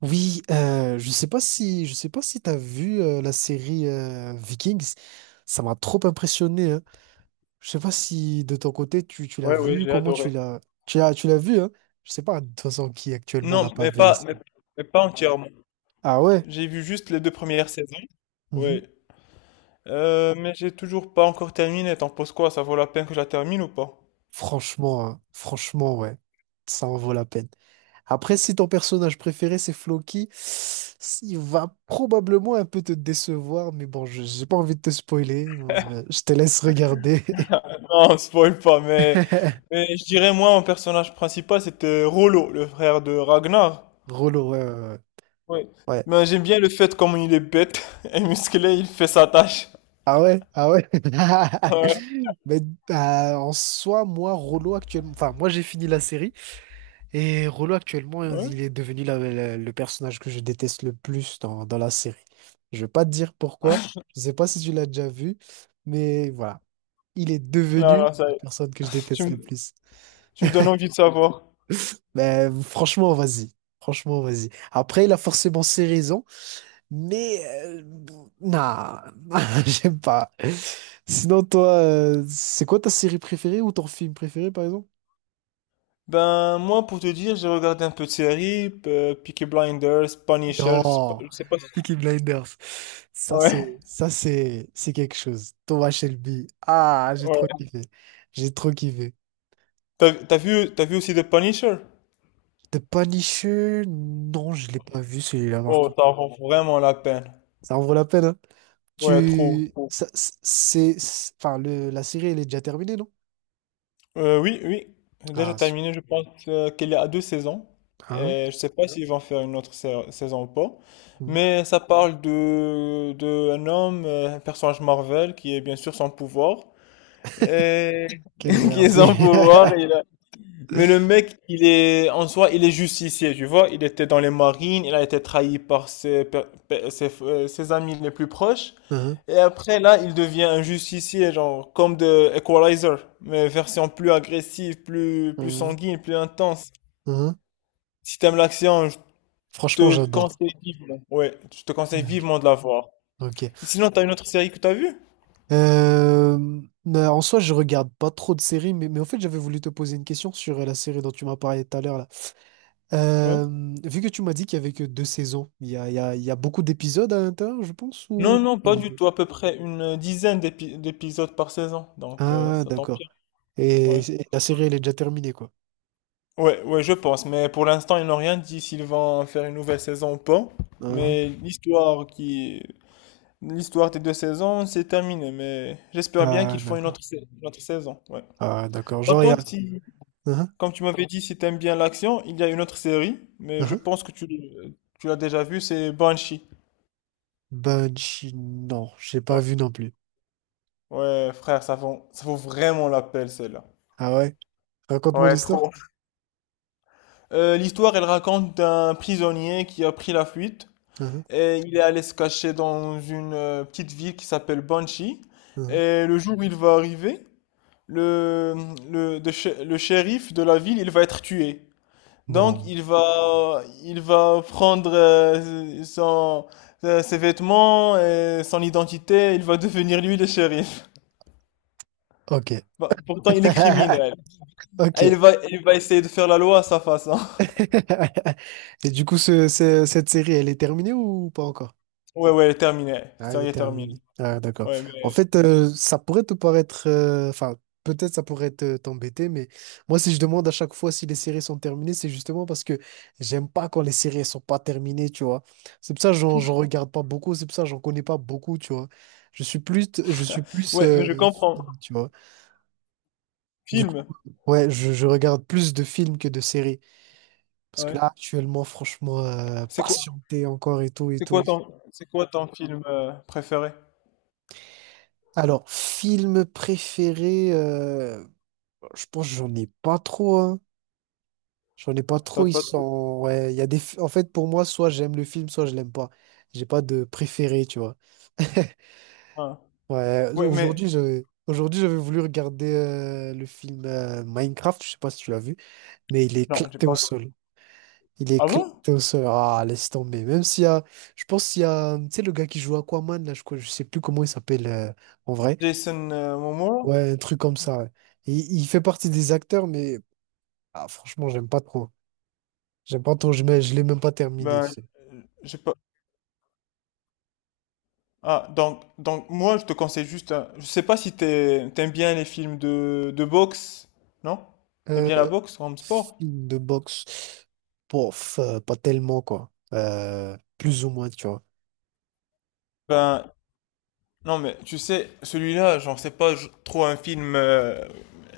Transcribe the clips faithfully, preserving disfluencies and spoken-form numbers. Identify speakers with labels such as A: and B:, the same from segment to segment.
A: Oui, euh, je sais pas si je sais pas si t'as vu euh, la série euh, Vikings. Ça m'a trop impressionné. Hein. Je sais pas si de ton côté tu, tu l'as
B: Ouais, ouais,
A: vu,
B: j'ai
A: comment tu
B: adoré.
A: l'as tu l'as tu l'as vu. Hein. Je sais pas de toute façon qui actuellement n'a
B: Non,
A: pas
B: mais
A: vu la
B: pas, mais,
A: série.
B: mais pas entièrement.
A: Ah ouais.
B: J'ai vu juste les deux premières saisons. Oui.
A: Mhm.
B: Euh, mais j'ai toujours pas encore terminé. T'en penses quoi? Ça vaut la peine que je la termine ou pas?
A: Franchement, hein, franchement, ouais, ça en vaut la peine. Après, si ton personnage préféré c'est Floki, il va probablement un peu te décevoir, mais bon, je j'ai pas envie de te spoiler. euh, Je te laisse regarder.
B: Non, spoil pas, mais, mais je dirais moi, mon personnage principal, c'était Rollo, le frère de Ragnar.
A: Drôlo, ouais, ouais, ouais.
B: Oui.
A: Ouais.
B: Mais j'aime bien le fait comme il est bête et musclé, il fait sa tâche.
A: Ah ouais, ah ouais.
B: Ouais.
A: Mais euh, en soi, moi, Rollo actuellement, enfin, moi j'ai fini la série et Rollo actuellement,
B: Ouais.
A: il est devenu la- la- le personnage que je déteste le plus dans, dans la série. Je vais pas te dire pourquoi, je sais pas si tu l'as déjà vu, mais voilà, il est
B: Non,
A: devenu
B: non, ça
A: la
B: y est.
A: personne que je
B: Tu
A: déteste le
B: me,
A: plus.
B: tu me donnes envie de savoir.
A: Mais franchement, vas-y, franchement, vas-y. Après, il a forcément ses raisons. Mais euh, non, j'aime pas. Sinon, toi, euh, c'est quoi ta série préférée ou ton film préféré, par exemple?
B: Ben, moi, pour te dire, j'ai regardé un peu de séries, euh, Peaky Blinders, Punisher, c'est pas-
A: Non,
B: je sais pas si...
A: Peaky Blinders. Ça, c'est,
B: Ouais,
A: ça, c'est, c'est quelque chose. Thomas Shelby. Ah, j'ai trop
B: ouais.
A: kiffé. J'ai trop kiffé.
B: T'as, t'as vu, t'as vu aussi The Punisher?
A: The Punisher? Non, je l'ai pas vu celui-là, par
B: Oh, ça
A: contre.
B: vaut vraiment la peine.
A: Ça en vaut la peine, hein.
B: Ouais, trop.
A: Tu, ça, c'est, c'est- enfin, le, la série, elle est déjà terminée, non?
B: Euh, oui, oui, j'ai déjà
A: Ah, c'est-
B: terminé, je pense euh, qu'elle est à deux saisons.
A: hein?
B: Et je sais pas s'ils vont faire une autre sa- saison ou pas.
A: Hmm.
B: Mais ça parle de, de un homme, euh, un personnage Marvel, qui est bien sûr sans pouvoir. Et
A: Quelle
B: qui est
A: merde.
B: sans pouvoir, il a- mais le mec, il est, en soi, il est justicier, tu vois. Il était dans les marines, il a été trahi par ses, pe- pe- ses, euh, ses amis les plus proches.
A: Mhm,
B: Et après, là, il devient un justicier, genre, comme de Equalizer, mais version plus agressive, plus, plus
A: mhm,
B: sanguine, plus intense.
A: mhm.
B: Si t'aimes l'action, je
A: Franchement,
B: te
A: j'adore.
B: conseille vivement. Ouais, je te conseille
A: Ok.
B: vivement de la voir.
A: Ok.
B: Et sinon, t'as une autre série que t'as vue?
A: Euh, mais en soi, je regarde pas trop de séries, mais, mais en fait, j'avais voulu te poser une question sur euh, la série dont tu m'as parlé tout à l'heure, là.
B: Ouais.
A: Euh, vu que tu m'as dit qu'il y avait que deux saisons, il y a, il y a, il y a beaucoup d'épisodes à l'intérieur, je pense, ou
B: Non, non,
A: pas
B: pas
A: du
B: du
A: tout?
B: tout. À peu près une dizaine d'épi- d'épisodes par saison. Donc, euh,
A: Ah,
B: ça
A: d'accord.
B: t'empire.
A: Et,
B: Ouais.
A: et la série, elle est déjà terminée, quoi.
B: Ouais, ouais, je pense. Mais pour l'instant, ils n'ont rien dit s'ils vont faire une nouvelle saison ou pas.
A: Hein.
B: Mais l'histoire qui, l'histoire des deux saisons, c'est terminé. Mais j'espère bien
A: Ah,
B: qu'ils font une
A: d'accord.
B: autre, sa- une autre saison. Ouais.
A: Ah, d'accord.
B: Par
A: Genre, il y a...
B: contre, si,
A: Hein.
B: comme tu m'avais dit, si t'aimes bien l'action, il y a une autre série. Mais je
A: Hein.
B: pense que tu, l'- tu l'as déjà vue, c'est Banshee.
A: Banshee, non, j'ai pas
B: Ouais.
A: vu non plus.
B: Ouais, frère, ça vaut, ça vaut vraiment la peine, celle-là.
A: Ah ouais? Raconte-moi
B: Ouais,
A: l'histoire.
B: trop. Euh, l'histoire, elle raconte d'un prisonnier qui a pris la fuite.
A: Hein,
B: Et il est allé se cacher dans une euh, petite ville qui s'appelle Banshee.
A: hein.
B: Et le jour où il va arriver, le, le, de shé- le shérif de la ville, il va être tué. Donc
A: Non.
B: il va, il va prendre euh, son, euh, ses vêtements et son identité. Il va devenir lui le shérif.
A: Ok.
B: Bah, pourtant il est criminel.
A: Ok.
B: Et il va, il va essayer de faire la loi à sa façon.
A: Et du coup, ce- ce- cette série, elle est terminée ou pas encore?
B: Ouais, ouais, terminé.
A: Ah, elle est
B: Sérieux terminé.
A: terminée. Ah, d'accord.
B: Ouais mais,
A: En fait, euh, ça pourrait te paraître... euh, Enfin, peut-être ça pourrait te- t'embêter, mais moi, si je demande à chaque fois si les séries sont terminées, c'est justement parce que j'aime pas quand les séries elles sont pas terminées, tu vois. C'est pour ça que j'en j'en regarde pas beaucoup, c'est pour ça que j'en connais pas beaucoup, tu vois. Je suis plus... Je suis plus...
B: ouais mais je
A: euh,
B: comprends.
A: film, tu vois. Du coup,
B: Film.
A: ouais, je je regarde plus de films que de séries. Parce que
B: Ouais.
A: là, actuellement, franchement, euh,
B: C'est quoi
A: patienter encore et tout et
B: C'est
A: tout.
B: quoi ton, c'est quoi ton film euh, préféré?
A: Alors, film préféré, euh, je pense que j'en ai pas trop, hein. J'en ai pas
B: T'as
A: trop, ils
B: pas trop?
A: sont... Ouais, il y a des... fi- En fait, pour moi, soit j'aime le film, soit je l'aime pas. J'ai pas de préféré, tu vois.
B: Hein.
A: Ouais,
B: Ouais, mais
A: aujourd'hui, je Aujourd'hui, j'avais voulu regarder euh, le film euh, Minecraft, je sais pas si tu l'as vu, mais il est
B: non, j'ai
A: éclaté
B: pas
A: au
B: regardé.
A: sol. Il est
B: Ah bon?
A: éclaté au Ah, laisse tomber. Même s'il y a. Je pense qu'il y a. Tu sais, le gars qui joue Aquaman, là, je crois, je sais plus comment il s'appelle euh, en vrai.
B: Jason euh, Momoa?
A: Ouais, un truc comme ça, ouais. Et il fait partie des acteurs, mais ah, franchement, j'aime pas trop. J'aime pas trop. Je mets- je l'ai même pas terminé, tu
B: Ben,
A: sais.
B: euh, j'ai pas. Ah, donc, donc moi, je te conseille juste. un- Je sais pas si t'es- t'aimes bien les films de, de boxe, non? T'aimes bien la
A: Euh,
B: boxe comme sport?
A: film de boxe. Pof, euh, pas tellement, quoi. Euh, plus ou moins, tu vois.
B: Ben, non, mais tu sais, celui-là, j'en sais pas je- trop un film, euh,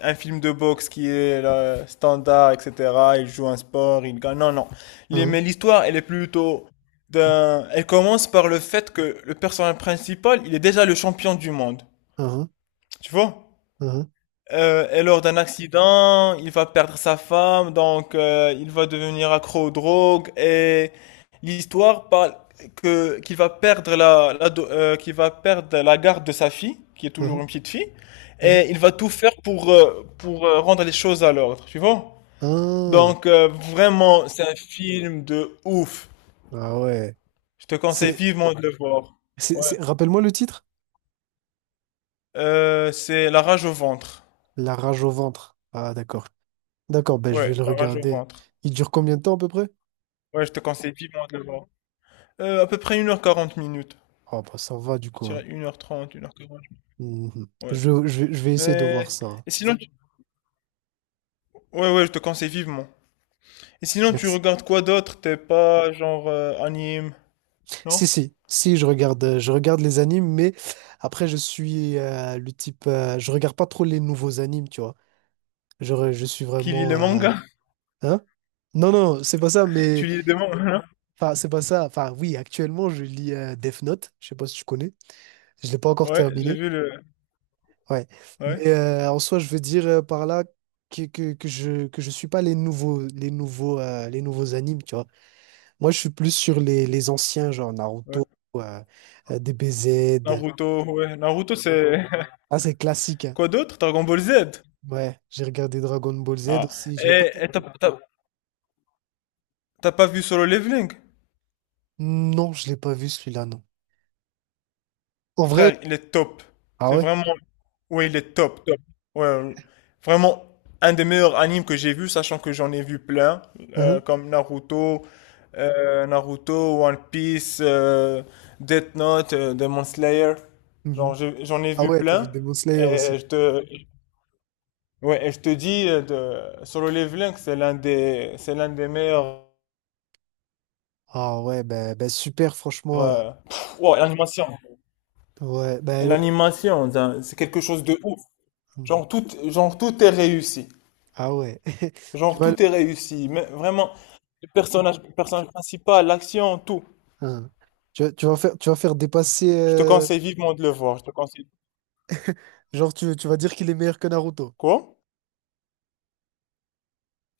B: un film de boxe qui est là, standard, et cetera. Il joue un sport, il gagne. Non, non. Les- Mais
A: Hein,
B: l'histoire, elle est plutôt d'un. Elle commence par le fait que le personnage principal, il est déjà le champion du monde.
A: hein,
B: Tu vois?
A: hein,
B: Euh, et lors d'un accident, il va perdre sa femme, donc euh, il va devenir accro aux drogues. Et l'histoire parle que qu'il va perdre la, la do- euh, qu'il va perdre la garde de sa fille, qui est toujours
A: hein,
B: une petite fille,
A: hein,
B: et il va tout faire pour euh, pour euh, rendre les choses à l'ordre, tu vois?
A: hein.
B: Donc euh, vraiment, c'est un film de ouf.
A: Ah ouais.
B: Je te conseille
A: C'est.
B: vivement de le voir.
A: c'est-
B: Ouais.
A: c'est- Rappelle-moi le titre?
B: Euh, c'est La rage au ventre.
A: La rage au ventre. Ah, d'accord. D'accord, ben je vais
B: Ouais,
A: le
B: La rage au
A: regarder.
B: ventre.
A: Il dure combien de temps à peu près?
B: Ouais, je te conseille vivement de le voir. Heu, à peu près une heure quarante minutes.
A: Oh, bah ça va du
B: Je
A: coup, hein.
B: dirais une heure trente, une heure quarante.
A: Mhm. Je,
B: Ouais.
A: je, vais je vais essayer de voir
B: Mais
A: ça, hein.
B: et sinon tu ouais, ouais, je te conseille vivement. Et sinon tu
A: Merci.
B: regardes quoi d'autre? T'es pas genre, heu, anime,
A: Si,
B: non?
A: si, si, je regarde, euh, je regarde les animes, mais après, je suis euh, le type. Euh, je regarde pas trop les nouveaux animes, tu vois. Je, je suis
B: Qui lit
A: vraiment.
B: les
A: euh,
B: mangas?
A: Hein? Non, non, c'est pas ça,
B: Tu
A: mais.
B: lis des mangas, non?
A: Enfin, c'est pas ça. Enfin, oui, actuellement, je lis euh, Death Note. Je sais pas si tu connais. Je l'ai pas encore
B: Ouais, j'ai
A: terminé.
B: vu le
A: Ouais.
B: ouais,
A: Mais euh, en soi, je veux dire euh, par là que, que, que je que je suis pas les nouveaux les nouveaux euh, les nouveaux animes, tu vois. Moi, je suis plus sur les, les anciens, genre
B: ouais.
A: Naruto, euh, euh, D B Z.
B: Naruto, ouais, Naruto c'est
A: Ah, c'est classique, hein.
B: quoi d'autre? Dragon Ball Z?
A: Ouais, j'ai regardé Dragon Ball Z
B: Ah
A: aussi. Je l'ai pas.
B: et et t'as t'as tu pas vu Solo Leveling?
A: Non, je l'ai pas vu celui-là, non. En vrai,
B: Frère, il est top.
A: ah
B: C'est
A: ouais.
B: vraiment Oui, il est top, top. Ouais, vraiment un des meilleurs animes que j'ai vu, sachant que j'en ai vu plein, euh,
A: Hein,
B: comme Naruto, euh, Naruto, One Piece, euh, Death Note, euh, Demon Slayer.
A: mhm.
B: Genre, je- j'en ai
A: Ah
B: vu
A: ouais, t'as vu
B: plein.
A: Demon Slayer
B: Et
A: aussi.
B: je te, ouais, et je te dis euh, de Solo Leveling, c'est l'un des, c'est l'un des meilleurs.
A: Ah ouais, ben ben super, franchement. euh,
B: euh, pff, wow, l'animation.
A: ouais,
B: Et
A: ben. Oh,
B: l'animation, c'est un- c'est quelque chose de ouf.
A: mhm.
B: Genre tout, genre tout est réussi.
A: Ah ouais. Tu
B: Genre,
A: vois,
B: tout est réussi. Mais vraiment, le personnage, le personnage principal, l'action, tout.
A: hein. Tu, vas- tu vas faire, tu vas faire dépasser.
B: Je te
A: euh,
B: conseille vivement de le voir. Je te conseille.
A: genre, tu, tu vas dire qu'il est meilleur que Naruto.
B: Quoi?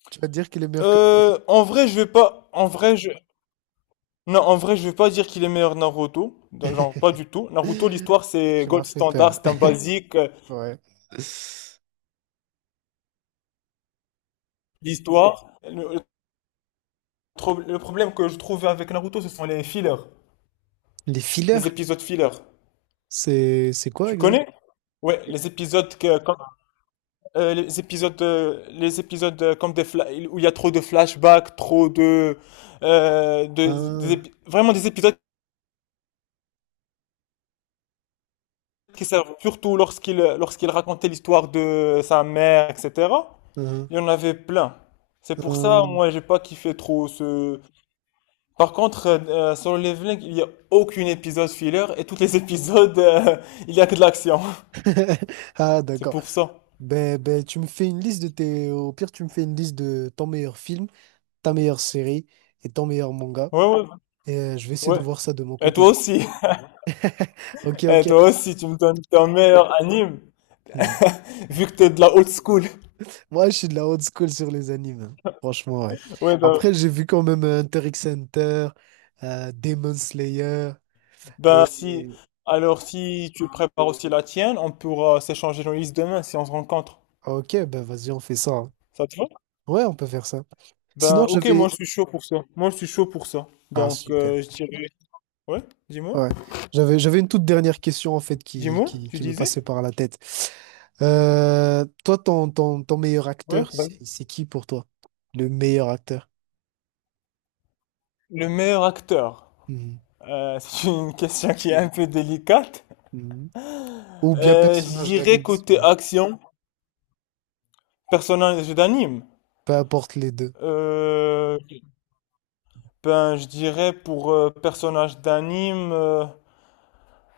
A: Tu vas dire qu'il est meilleur que
B: Euh,
A: Naruto.
B: en vrai, je vais pas. En vrai, je. Non, en vrai, je vais pas dire qu'il est meilleur Naruto. Genre, pas du tout. Naruto, l'histoire, c'est
A: Tu m'as
B: gold
A: fait
B: standard,
A: peur.
B: c'est un basique. euh,
A: Ouais.
B: L'histoire. Le, le tro- le problème que je trouvais avec Naruto, ce sont les fillers.
A: Les fillers,
B: Les épisodes fillers.
A: c'est c'est quoi
B: Tu
A: exactement?
B: connais? Ouais, les épisodes que, Euh, les épisodes, euh, les épisodes euh, comme des fla- où il y a trop de flashbacks, trop de, euh, de- des
A: Ah,
B: épi- vraiment des épisodes qui servent surtout lorsqu'il lorsqu'il racontait l'histoire de sa mère, et cetera.
A: ah,
B: Il y en avait plein. C'est pour
A: ah.
B: ça, moi, j'ai pas kiffé trop ce. Par contre, euh, euh, sur le leveling, il y a aucun épisode filler et tous les épisodes, euh, il y a que de l'action.
A: Ah,
B: C'est
A: d'accord.
B: pour ça.
A: Ben, ben, tu me fais une liste de tes. Au pire, tu me fais une liste de ton meilleur film, ta meilleure série et ton meilleur manga.
B: Ouais, ouais,
A: Et euh, je vais essayer de
B: ouais.
A: voir ça de mon
B: Et
A: côté.
B: toi aussi.
A: Ok, ok.
B: Et toi aussi, tu me donnes ton meilleur anime
A: Hmm.
B: vu que t'es de la old school.
A: Moi, je suis de la old school sur les animes, hein. Franchement, ouais.
B: Ouais, ben,
A: Après, j'ai vu quand même euh, Hunter x Hunter, euh, Demon Slayer.
B: ben,
A: Et...
B: si.
A: et-
B: Alors, si tu prépares aussi la tienne, on pourra s'échanger nos listes demain si on se rencontre.
A: Ok, ben vas-y, on fait ça, hein.
B: Ça te va?
A: Ouais, on peut faire ça.
B: Ben,
A: Sinon,
B: ok, moi
A: j'avais...
B: je suis chaud pour, moi je suis chaud pour ça.
A: Ah,
B: Donc,
A: super.
B: euh, je dirais. Ouais, dis-moi.
A: Ouais. J'avais, j'avais une toute dernière question, en fait, qui,
B: Dis-moi,
A: qui,
B: tu
A: qui me
B: disais?
A: passait par la tête. Euh, toi, ton, ton, ton meilleur
B: Ouais,
A: acteur,
B: ben,
A: c'est c'est qui pour toi? Le meilleur acteur?
B: le meilleur acteur.
A: Mhm.
B: Euh, c'est une question qui est un peu délicate.
A: Mhm. Ou bien
B: Euh, je
A: personnage
B: dirais
A: d'anime,
B: côté action, personnage d'anime.
A: peu importe les deux.
B: Euh, ben, je dirais pour euh, personnage d'anime. euh,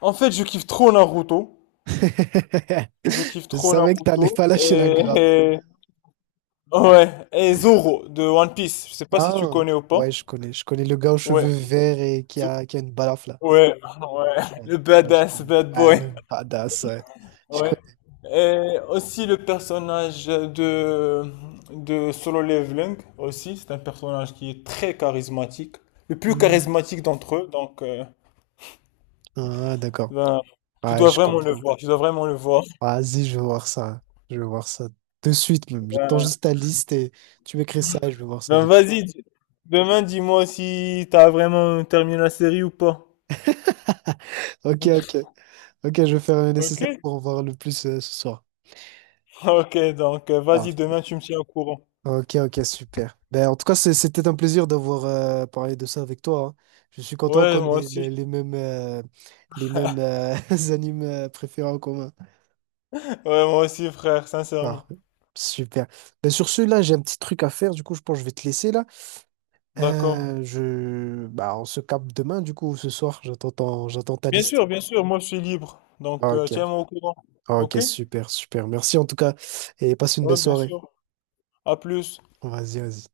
B: En fait, je kiffe trop Naruto. Je kiffe
A: Je
B: trop
A: savais que t'allais
B: Naruto
A: pas
B: et,
A: lâcher la grappe.
B: et- ouais et Zoro de One Piece. Je sais pas si tu
A: Ah,
B: connais ou
A: ouais,
B: pas.
A: je connais. Je connais le gars aux
B: Ouais,
A: cheveux verts et qui
B: Zo-
A: a, qui a une balafre, là.
B: ouais, ouais.
A: Ouais,
B: Le
A: ouais, je
B: badass
A: connais.
B: bad
A: Ah,
B: boy.
A: le badass, ouais. Je
B: Ouais.
A: connais.
B: Et aussi le personnage de de Solo Leveling aussi. C'est un personnage qui est très charismatique, le plus
A: Hmm.
B: charismatique d'entre eux. Donc euh,
A: Ah, d'accord.
B: ben, tu
A: Ouais,
B: dois
A: je
B: vraiment le
A: comprends.
B: voir. Tu dois vraiment le voir.
A: Vas-y, je vais voir ça. Je vais voir ça de suite, même. J'attends
B: Ben,
A: juste ta liste et tu m'écris ça et je vais voir ça
B: ben
A: de suite.
B: vas-y. dis- Demain, dis-moi si t'as vraiment terminé la série ou pas.
A: Ok, ok. Ok, je vais faire le
B: Ok,
A: nécessaire pour en voir le plus euh, ce soir.
B: ok, donc euh, vas-y,
A: Parfait.
B: demain tu me tiens au courant.
A: Ok, ok, super. Ben, en tout cas, c'est- c'était un plaisir d'avoir euh, parlé de ça avec toi, hein. Je suis content
B: Ouais,
A: qu'on
B: moi
A: ait le-
B: aussi.
A: les, mêmes, euh, les mêmes euh, animes euh, préférés en commun.
B: Ouais, moi aussi, frère,
A: Ah,
B: sincèrement.
A: super. Ben, sur ce, là, j'ai un petit truc à faire. Du coup, je pense que je vais te laisser là.
B: D'accord.
A: Euh, je... bah on se capte demain, du coup, ou ce soir. J'attends ton- j'attends ta
B: Bien
A: liste.
B: sûr, bien sûr, moi je suis libre. Donc euh,
A: Ok,
B: tiens-moi au courant.
A: ok,
B: Ok?
A: super, super. Merci en tout cas. Et passe une belle
B: Ouais, bien
A: soirée.
B: sûr. À plus.
A: Vas-y, vas-y.